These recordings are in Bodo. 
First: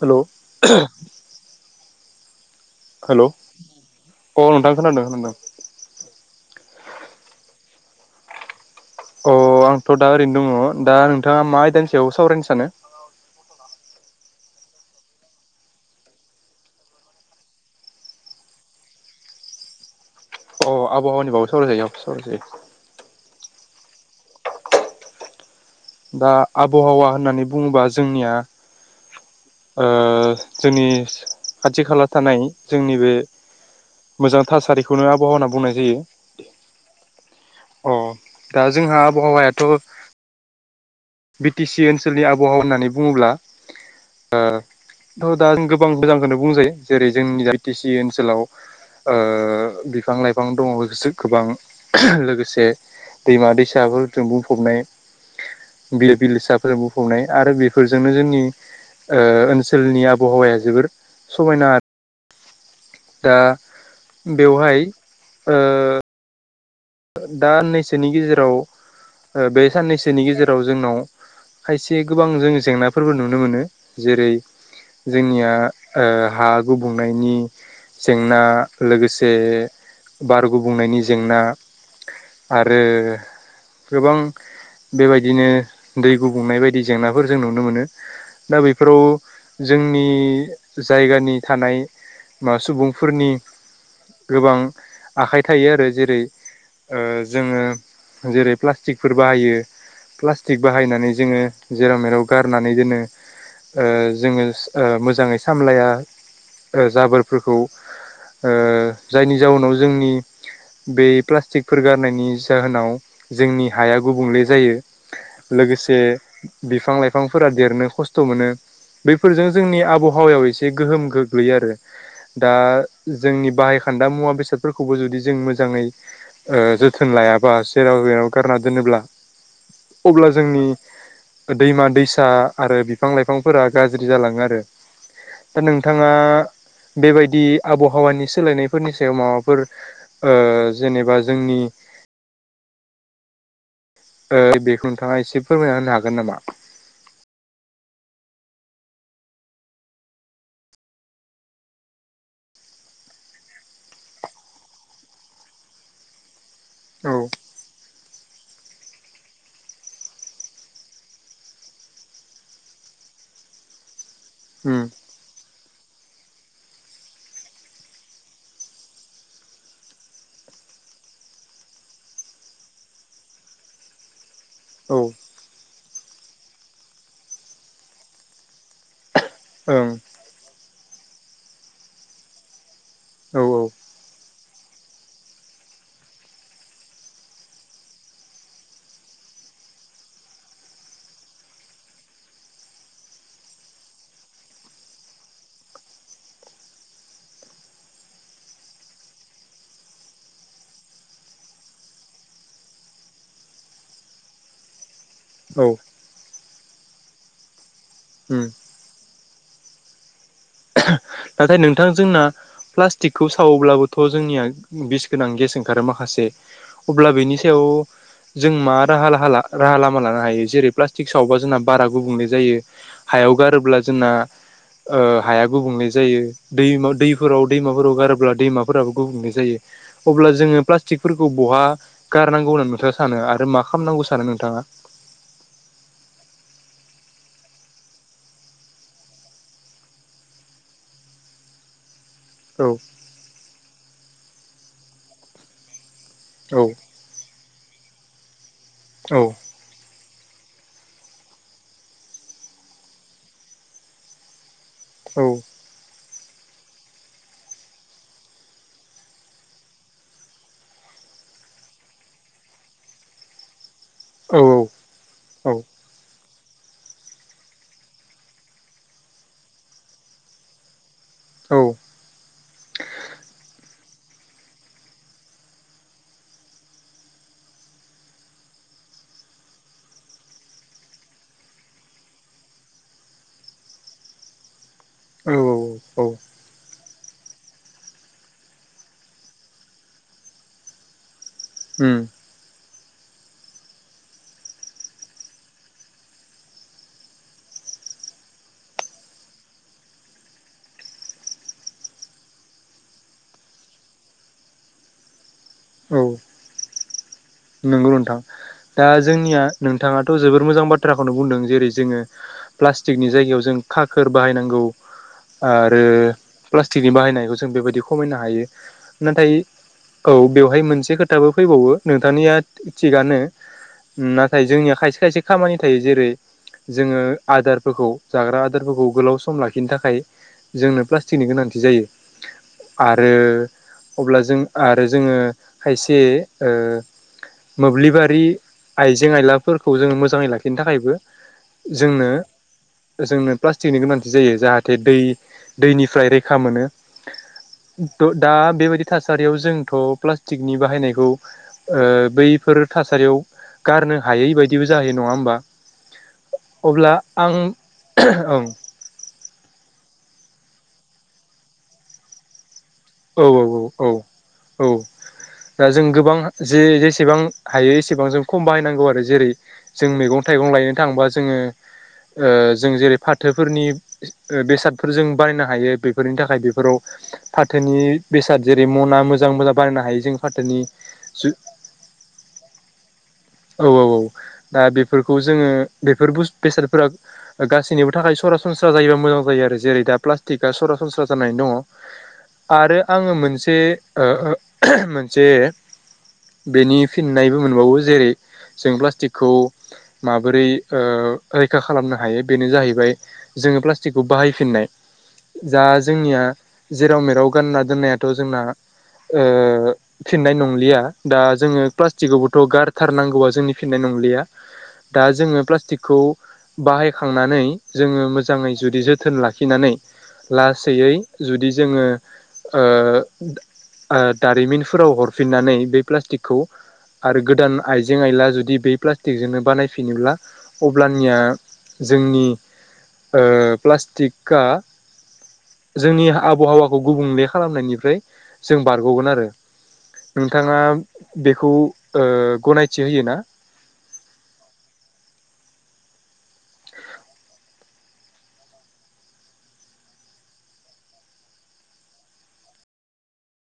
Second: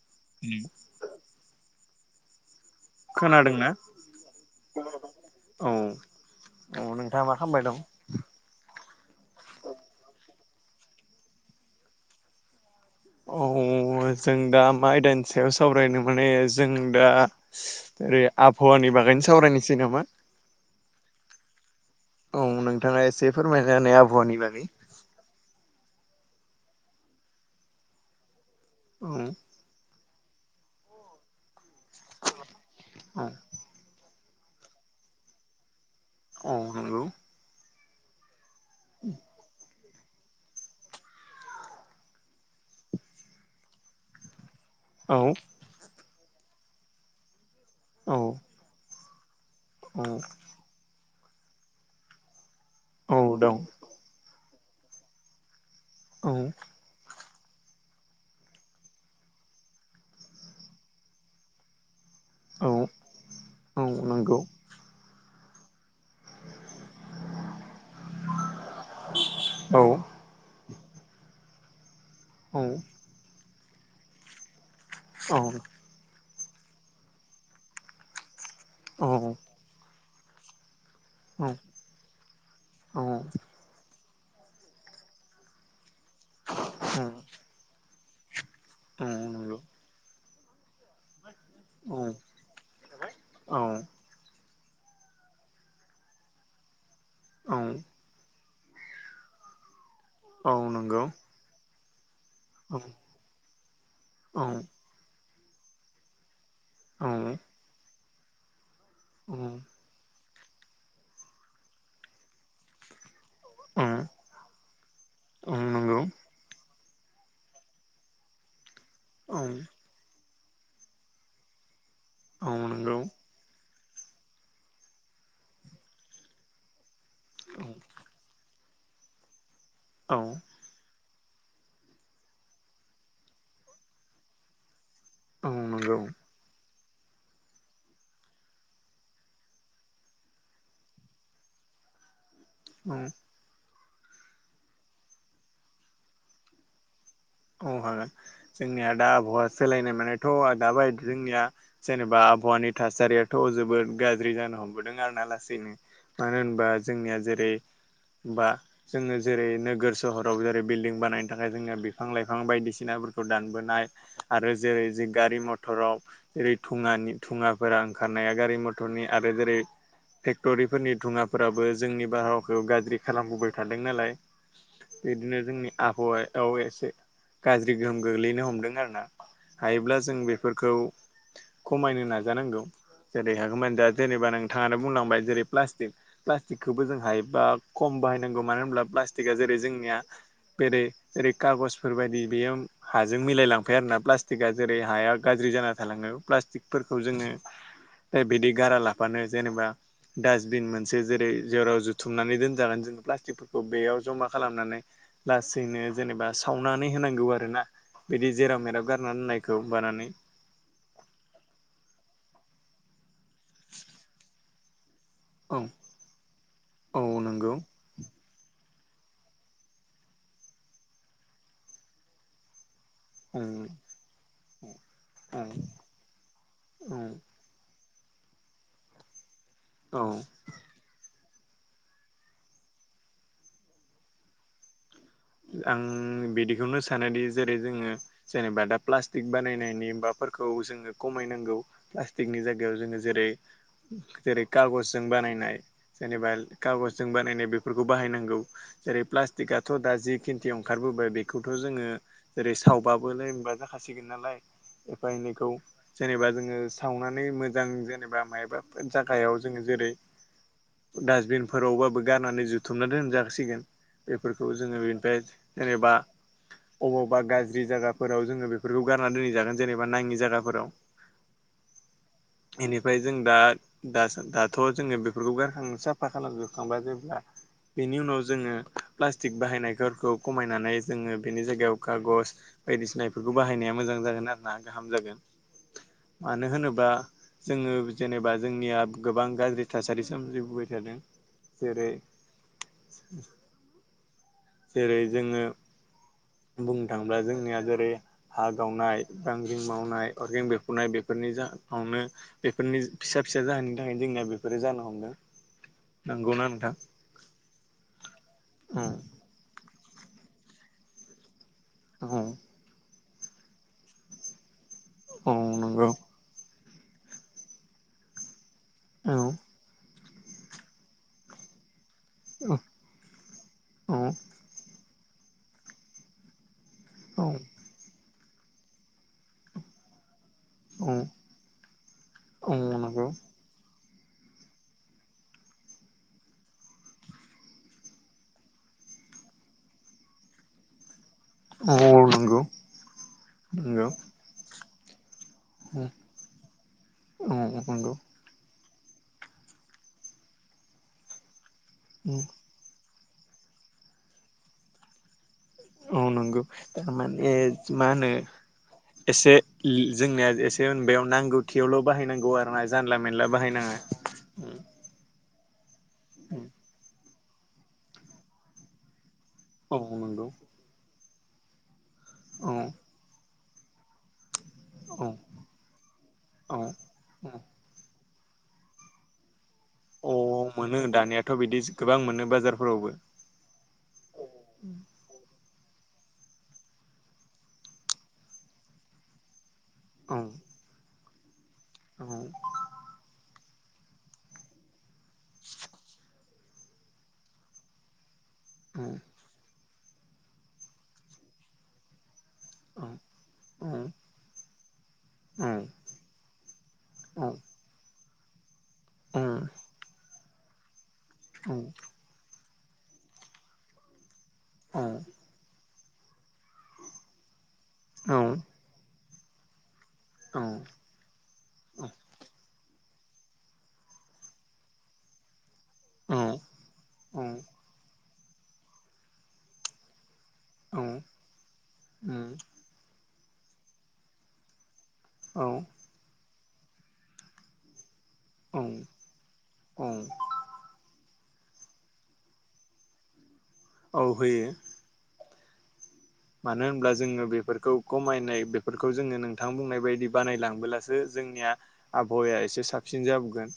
हेलौ खोनादोंना अ नोंथां खोनादों खोनादों औ औ नोंथाङा मा खामबाय दं अ आंथ' दा ओरैनो दङ दा नोंथाङा मा आयदानि सायाव सावरायनो सानो औ जों दा मा आयदानि सायाव सावरायनो माने जों दा ओरै आबहावानि बागैनो सावरायनोसै नामा अ आबहावानि बावै सावराय जायो औ सावरायजायो औ नोंथाङा एसे फोरमायना होनाय आबहावानि बागै दा आबहावा होननानै बुङोबा जोंनिया। औ ओ जोंनि खाथि खाला थानाय जोंनि बे औ मोजां थासारिखौनो आबहावा होना बुंनाय जायो। औ नंगौ अ दा जोंहा आबहावायाथ' बि टि सि ओनसोलनि आबहावा होननानै बुङोब्ला ओ औ थ दा गोबां मोजांखौनो बुंजायो जेरै जोंनि आइ टि सि औ ओनसोलाव ओ ओ औ बिफां लाइफां दङ गोबां लोगोसे औ दैमा दं दैसाफोरजों बुं फबनाय बिलो औ बिलोसाफोरजों बुंफबनाय आरो बेफोरजोंनो जोंनि ओ ओनसोलनि आबहावाया जोबोर समायना औ दा औ नंगौ बेवहाय ओ दा नैसोनि गेजेराव बे औ साननैसोनि गेजेराव जोंनाव खायसे गोबां जों औ जेंनाफोरबो नुनो मोनो जेरै औ जोंनिया ओ हा गुबुंनायनि जेंना औ लोगोसे बार गुबुंनायनि जेंना आरो औ गोबां बेबायदिनो दै गुबुंनाय बायदि जेंनाफोर जों नुनो मोनो दा बेफोराव नंगौ जोंनि जायगानि औ थानाया सुबुंफोरनि औ गोबां आखाइ थायो आरो जेरै जोङो औ जेरै प्लास्टिकफोर बाहायो औ प्लास्टिक नंगौ बाहायनानै जोङो जेराव मेराव गारनानै औ दोनो ओ जोङो ओ मोजाङै सामलाया ओ जाबोरफोरखौ ओ जायनि औ जाउनाव जोंनि बे प्लास्टिक फोर गारनायनि जाहोनाव जोंनि औ हाया गुबुंले जायो औ लोगोसे नंगौ बिफां लाइफांफोरा देरनो खस्थ' मोनो औ बैफोरजों जोंनि आबहावायाव ए एसे गोहोम गोग्लैयो आरो दा औ नंगौ जोंनि बाहाय खान्दा मुवा बेसादफोरखौबो जुदि जों मोजाङै जोथोन लायाबा औ जेराव मेराव राव गारना दोनोब्ला औ अब्ला जोंनि दैमा दैसा आरो बिफां लाइफांफोरा गाज्रि जालाङो आरो औ दा नंगौ नोंथाङा बेबायदि आबहावानि सोलायनायफोरनि सायाव माबाफोर जेनेबा जोंनि [inaudible] ओ बेखौ नोंथाङा एसे फोरमायना होनो हागोन नामा? औ हागोन जोंनिया दा आबहावा सोलायनाय मानायथ' दाबाय जोंनिया जेनेबा आबहावानि थासारियाथ' जोबोद गाज्रि जानो हमबोदों आरो ना लासैनो मानो होन बा जोंनिया औ जेरै बा जोङो जेरै नोगोर सहराव जेरै बिल्डिं बानायनो थाखाय जोङो बे बिफां लाइफां बायदिसिनाफोरखौ दानबोनाय आरो उम जेरै जों गारि मथर मथराव जेरै धुङानि धुङाफोरा ओंखारनाया गारि मथरनि आरो जेरै फेक्टरिफोरनि धुङाफोराबो जोंनि बारहावखौ गाज्रि खालामबोबाय थादों नालाय औ बिदिनो जोंनि आबहावायाव एसे गाज्रि गोहोम गोग्लैनो हमदों आरोना ओं हायोब्ला जों बेफोरखौ खमायनो नाजानांगौ औ जेरै औ हागौमोन दा जेनेबा नों थांनानै बुंलांबाय जेरै प्लास्टिक प्लास्टिकखौबो जों हायोबा खम बाहायनांगौ मानो होनोब्ला प्लास्टिकआ जेरै जोंनिया बेरे जेरै खागस बेफोरबायदि बेयो हाजों मिलायलांफाया आरोना प्लास्टिकआ जेरै हाया गाज्रि जाना थालाङो प्लास्टिकफोर खौ जोङो दा बिदि गारा लाबानो जेनेबा डासबिन मोनसे जेरै जेराव जुथुमनानै दोनजागोन जोङो प्लास्टिकफोरखौ बेयाव जमा खालामनानै औ लासैनो जेनेबा सावनानै होनांगौ आरो ना बिदि उम जेराव मेराव गार मोननायखौ बानानै नाथाय नोंथां जोंना प्लास्टिकखौ सावोब्लाबोथ' जोंनिया गोनां गेस औ ओंखारो माखासे औ अब्ला बेनि नंगौ सायाव जों मा राहा राहा लामा लानो हायो जेरै प्लास्टिक सावबा जोंना बारा गुबुंले जायो हायाव औ गारोब्ला जोंना औ हाया गुबुंले जायो दैम औ दैफोराव दै [unintelligible] गारोब्ला दैमा फोराबो गुबुंले जायो औ अब्ला जोङो फ्लास्तिक फोरखौ बहा गारनांगौ होननानै नोंथाङा सानो आरो मा खालामनांगौ सानो नोंथाङा? आं बिदिखौनो सानोदि जेरै जोङो जेनेबा दा प्लास्टिक बानायनायनि बा फोर जोङ खमायनांगौ पिकनिक औ जायगायाव जोङो जेरै जेरै खागजजों बानायनाय जेनेबा औ कागजजों बानायनाय बेफोरखौ बाहायनांगौ जेरै औ प्लास्टिकआथ' दा जि खिन्थि ओंखारबोबाय बेखौथ' जोङो जेरै सावबाबलाय मोना जाखासिगोन नालाय एफा औ एनैखौ जेनेबा जोङो सावनानै मोजां जेनेबा मायबाफोर जागायाव जोङो जेरै डासबिनफोरावबाबो गारनानै जुथुमनानै दोनजासिगोन औ बेफोरखौ जोङो बेनिफ्राय औ जेनेबा अबावबा गाज्रि जायगाफोराव जोङो बेफोरखौ गारना दोनहै जागोन जेनेबा नाङि जायगाफोराव [inaudible] बेनिफ्राय जों दा दा दाथ' जोङो बेफोरखौ गारखाङो साफा खालामजोबखांब्ला जेब्ला बेनि उनाव जोङो प्लास्टिक बाहायनायखौ खौ खमायनानै जोङो बेनि जायगायाव खागस बायदिसिना बेफोरखौ बाहायनाया मोजां जागोन आरो ना। गाहाम जागोन औ औ मानो होनोबा जोङो जेनेबा जोंनिया गोबां गाज्रि थासारि सोमजिबोबाय थादों। जेरै उम जेरै जोङो बुंनो थाङोब्ला जोंनिया जेरै हा गावनाय बांग्रिं मावनाय अर्गें बेरफ्रुनाय बेफोर बेफोरनि जाावनो बेफोरनि फिसा फिसा जाहोननि थाखायनो जोंनिया बेफोरो जानो हमदों। औ नंगौना नोंथां। नंगौ नोंथां दा जोंनिया नोंथाङाथ' जबोद मोजां बाथ्राखौनो बुंदों जेरै जोङो औ प्लाटिकनि जायगायाव जों खाखोर बाहायनांगौ आरो नंगौ प्लास्टिकनि बाहायनायखौ जों बेबायदि खमायनो हायो औ नाथाय औ बेवहाय मोनसे खोथाबो फैबावो नोंथांनिया औ थिगनो औ नाथाय जोंनिया खायसे खायसे खामानि थायो जेरै जोङो आदारफोरखौ जाग्रा आदारफोरखौ गोलाव सम लाखिनो थाखाय जोंनो औ प्लास्टिकनि गोनांथि जायो नंगौ आरो अब्ला जों आरो जोङो खायसे ओ मोब्लिबारि आइजें आयलाफोरखौ जोङो मोजाङै लाखिनो थाखायबो औ जोंनो नंगौ जोंनो प्लास्टिकनि नंगौ गोनांथि जायो जाहाथे जे दै दैनिफ्राय रैखा मोनो औ नंगौ द दा बेबायदि थासारियाव जोंथ' फ्लासथिगनि बाहायनायखौ ओ बैफोर थासा थारियाव गारनो हायै बायदिबो जाहैयो नङा होमबा। औ नंगौ अब्ला थारमाने आं मा होनो ओं एसे दि जोंनिया एसे होन बेयाव नांगौ थियावल' बाहायनांगौ आरो ना। औ औ औ औ औ दा जों गोबां जे जेसेबां हायो एसेबां जों खम बाहायनांगौ आरो जेरै औ जों मैगं नंगौ थाइगं लायनो थांबा जोङो औ ओ जों जेरै फाथोफोरनि बेसादफोरजों औ बायनो हायो बेफोरनि थाखाय औ बेफोराव फा नि बेसाद जेरै मना मोजां मोजां बारनो हायो औ जों फाथोनि मोनो दानियाथ' जु बिदि गोबां मोनो बाजारफोरावबो औ औ औ दा बेफोरखौ जोङो बेफोर बेसादफोरा गासैनिबो थाखाय सरासनस्रा जायोबा मोजां जायो आरो जेरै दा औ प्लास्टिकआ सरासनस्रा जानानै दङ औ आरो आङो मोनसे मोनसेओ मोनसे बेनि फिननायबो मोनबावो जेरै जों औ प्लास्टिकखौ माबोरै ओ रैखा खालामनो हायो। बेनो औ जाहैबाय जोङो प्लास्टिकखौ बाहायफिननाय बे जा औ जोंनिया जेराव मेराव गानना दोननाय थ' जोंना ओ फिननाय नंलिया दा औ जोङो प्लास्टिकआवबोथ' गार थारनांगौआ जोंनि फिननाय नंलिया औ दा जोङो प्लास्टिकखौ बाहायखांनानै जोङो औ मोजाङै जुदि जोथोन लाखिनानै लासैयै जुदि जोङो ओ ओ दारिमिनफोराव हरफिननानै बे प्लास्टिकखौ आरो गोदान आइजें आइला जुदि बे प्लास्टिक जोंनो बानायफिनोब्ला होयो अब्लानिया जोंनि ओ प्लास्टिकआ जोंनि आबहावाखौ गुबुंले खालामनायनिफ्राय जों बारग'गोन आरो नोंथाङा बेखौ ओ गनायथि होयोना? औ होयो मानो होनब्ला जोङो बेफोरखौ खमायनाय बेफोरखौ जोङो नोंथां बुंनाय बायदि बानायलांबोलासो जोंनि आबहावा एसे साबसिन जाबोगोन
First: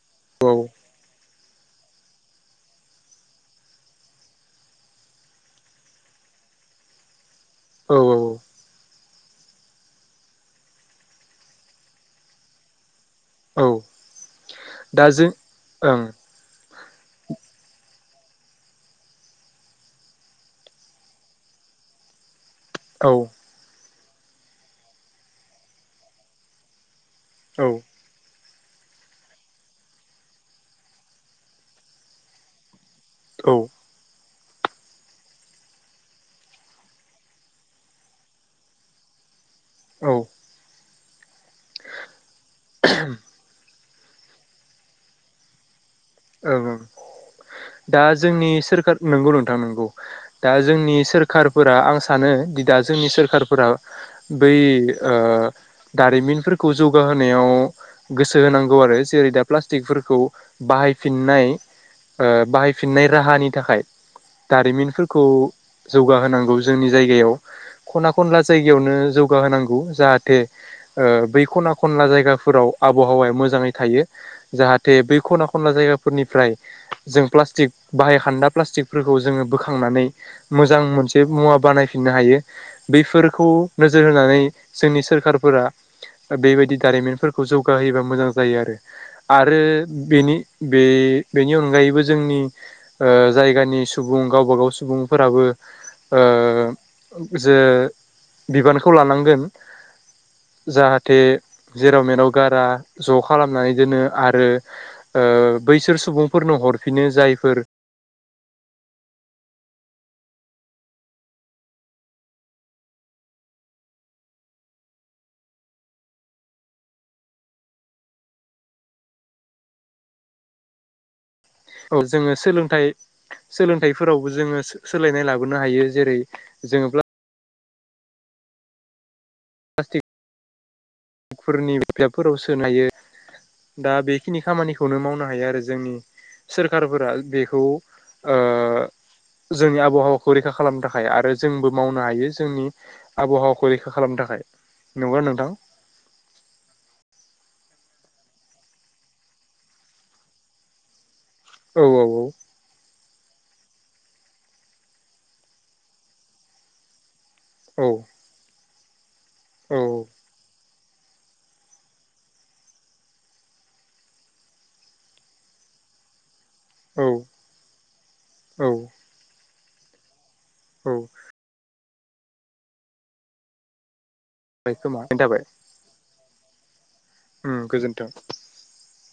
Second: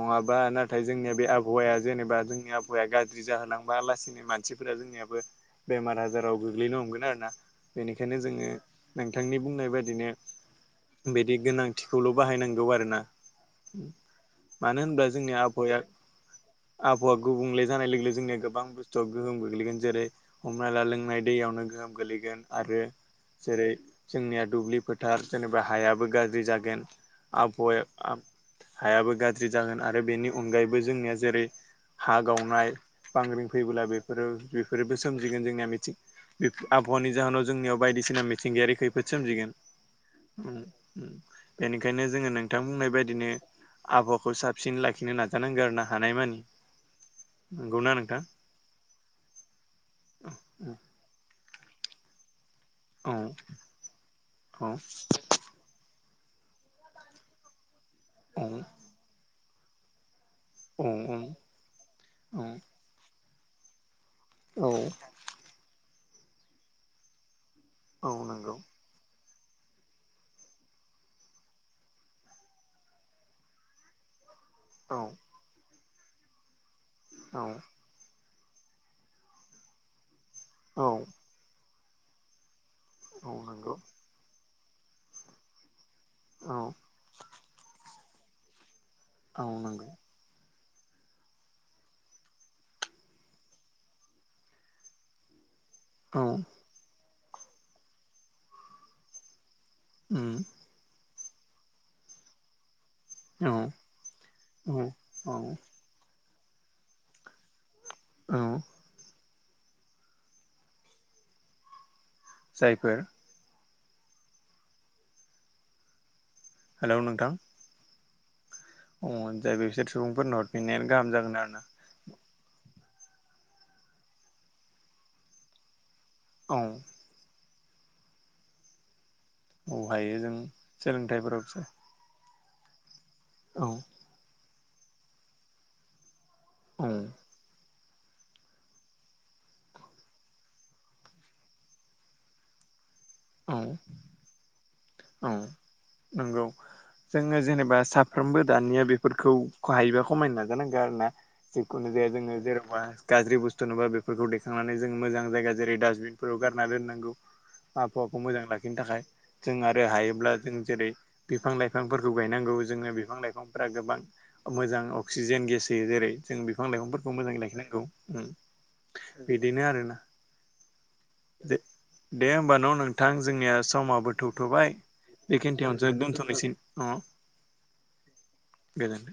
नङाबा औ नाथाय जोंनि बे आबहावाया जेनेबा जोंनि आबहावाया गाज्रि जाहोलांबा लासिनो मानसिफोरा जोंनियाबो बेमार आजाराव गोग्लैनो हमगोन। आरोना औ बेनिखायनो औ जोङो नों थांनि बुंनाय बादिनो बिदि गोनांथिखौल' बाहायनांगौ आरोना। औ [inaudible] मानो होनब्ला दा जों जोंनि आबहावाया ओं आबहावा गुबुंले जानाय लोगो लोगो जोंनिया गोबां बुस्थुव गोहोम गोग्लैगोन जेरै हमना ला लोंनाय दैयावनो गोहोम गोलैगोन आरो औ जेरै जोंनिया दुब्लि फोथार जेनेबा हायाबो गाज्रि जागोन आबहावाया औ आब हायाबो गाज्रि जागोन आरो बेनि अनगायैबो जोंनिया जेरै- हा गावनाय। बांग्रिं औ फैबोला बेफोरो बेफोरोबो सोमजिगोन जोंनिया मिथिं बे आबहावानि जाहोनाव जोंनियाव बायदिसिना मिथिंगायारि खैफोद सोमजिगोन। ओं बेनिखायनो जोङो नोंथां बुंनाय बायदिनो आबहावाखौ साबसिन लाखिनो नाजानांगोन आरो ना। हानायमानि औ-औ। नंगौना दा नोंथां जोंनि सोरखार नंगौ नोंथां नोंगौ दा जोंनि सोरखार। फोरा आं सानो दि दा जोंनि सोरखारफोरा बै ओ दारिमिनफोरखौ जौगाहोनायाव गोसो होनांगौ आरो जेरै- दा प्लास्टिकफोरखौ बाहायफिननाय ओ बाहायफिननाय राहानि थाखाय। दारिमिनफोरखौ जौगाहोनांगौ जोंनि जायगायाव। खना खनला जायगायावनो जौ जगा होनांगौ जाहाथे बै खना खनला जायगाफोराव आबहावाया मोजाङै थायो। जाहाथे बै खना खनला जायगाफोरनिफ्राय जों प्लास्टिक बाहायखोन्दा प्लास्टिकफोरखौ जोङो बोखांनानै मोजां जायफोर मोनसे मुवा बानायफिननो हायो। बेफोरखौ नोजोर होनानै जोंनि सोरखारफोरा। बेबायदि दारिमिनफोरखौ जौगाहयोबा मोजां जायो आरो आरो बेनि बे बेनि अनगायैबो जोंनि ओ जायगानि सुबुं गावबागाव सुबुंफोराबो। ओ जे बिबानखौ लानांगोन। जाहाथे जेराव मेराव गारा। ज' खालामनानै दोनो आरो ओ बैसोर सुबुंफोरनो हरफिनो जायफोर औ। जायफोर। हेलौ नोंथां। अ जाय बिसोर सुबुंफोरनो हरफिननायानो गाहाम जागोन आरो ना। औ जोङो सोलोंथाइ सोलोंथाइफोरावबो जोङो सोलायनाय लाबोनो हायो। जेरै- औ जोङोब्ला अ हायो जों। सोलोंथाइफोराव गथ'फोरनि बिजाबफोराव सोनो हायो औ दा बेखिनि खामानिख खौनो मावनो हायो आरो जोंनि औ सोरखारफोरा बेखौ ओ जोंनि आबहावाखौ रैखा खालामनो थाखाय आरो जोंबो मावनो हायो जोंनि औ आबहावाखौ रैखा खालामनो थाखाय नंगौना नोंथां? नोंगौ। जोङो जेनेबा साफ्रोमबो दानिया बेफोरखौ हायोबा खमायनो नाजानांगो आरोना। औ जिखुनु जाया जोङो जेरबा गाज्रि बुस्थु नुबा बेफोरखौ देखांनानै जोङो मोजां जायगा जेरै- डास्बिन फोराव गारना दोननांगौ। औ हवाखौ मोजां लाखिनो थाखाय जों औ आरो हायोब्ला जों जेरै- बिफां-लाइफांफोरखौ गायनांगौ जोङो बिफां-लाइफांफोरा गोबां मोजां अक्सिजेन गेस दे जेरै- जों औ बिफां-लाइफांफोरखौ मोजाङै लाखिनांगौ उम औ बिदिनो आरोना। औ। दे होमबा न' नोंथां जोंनिया समाबो थौथ'बाय औ खोमा बेखिनिथिआवनो जों दोनथ'नोसै। अ उम गोजोन्थों। गोजोनथों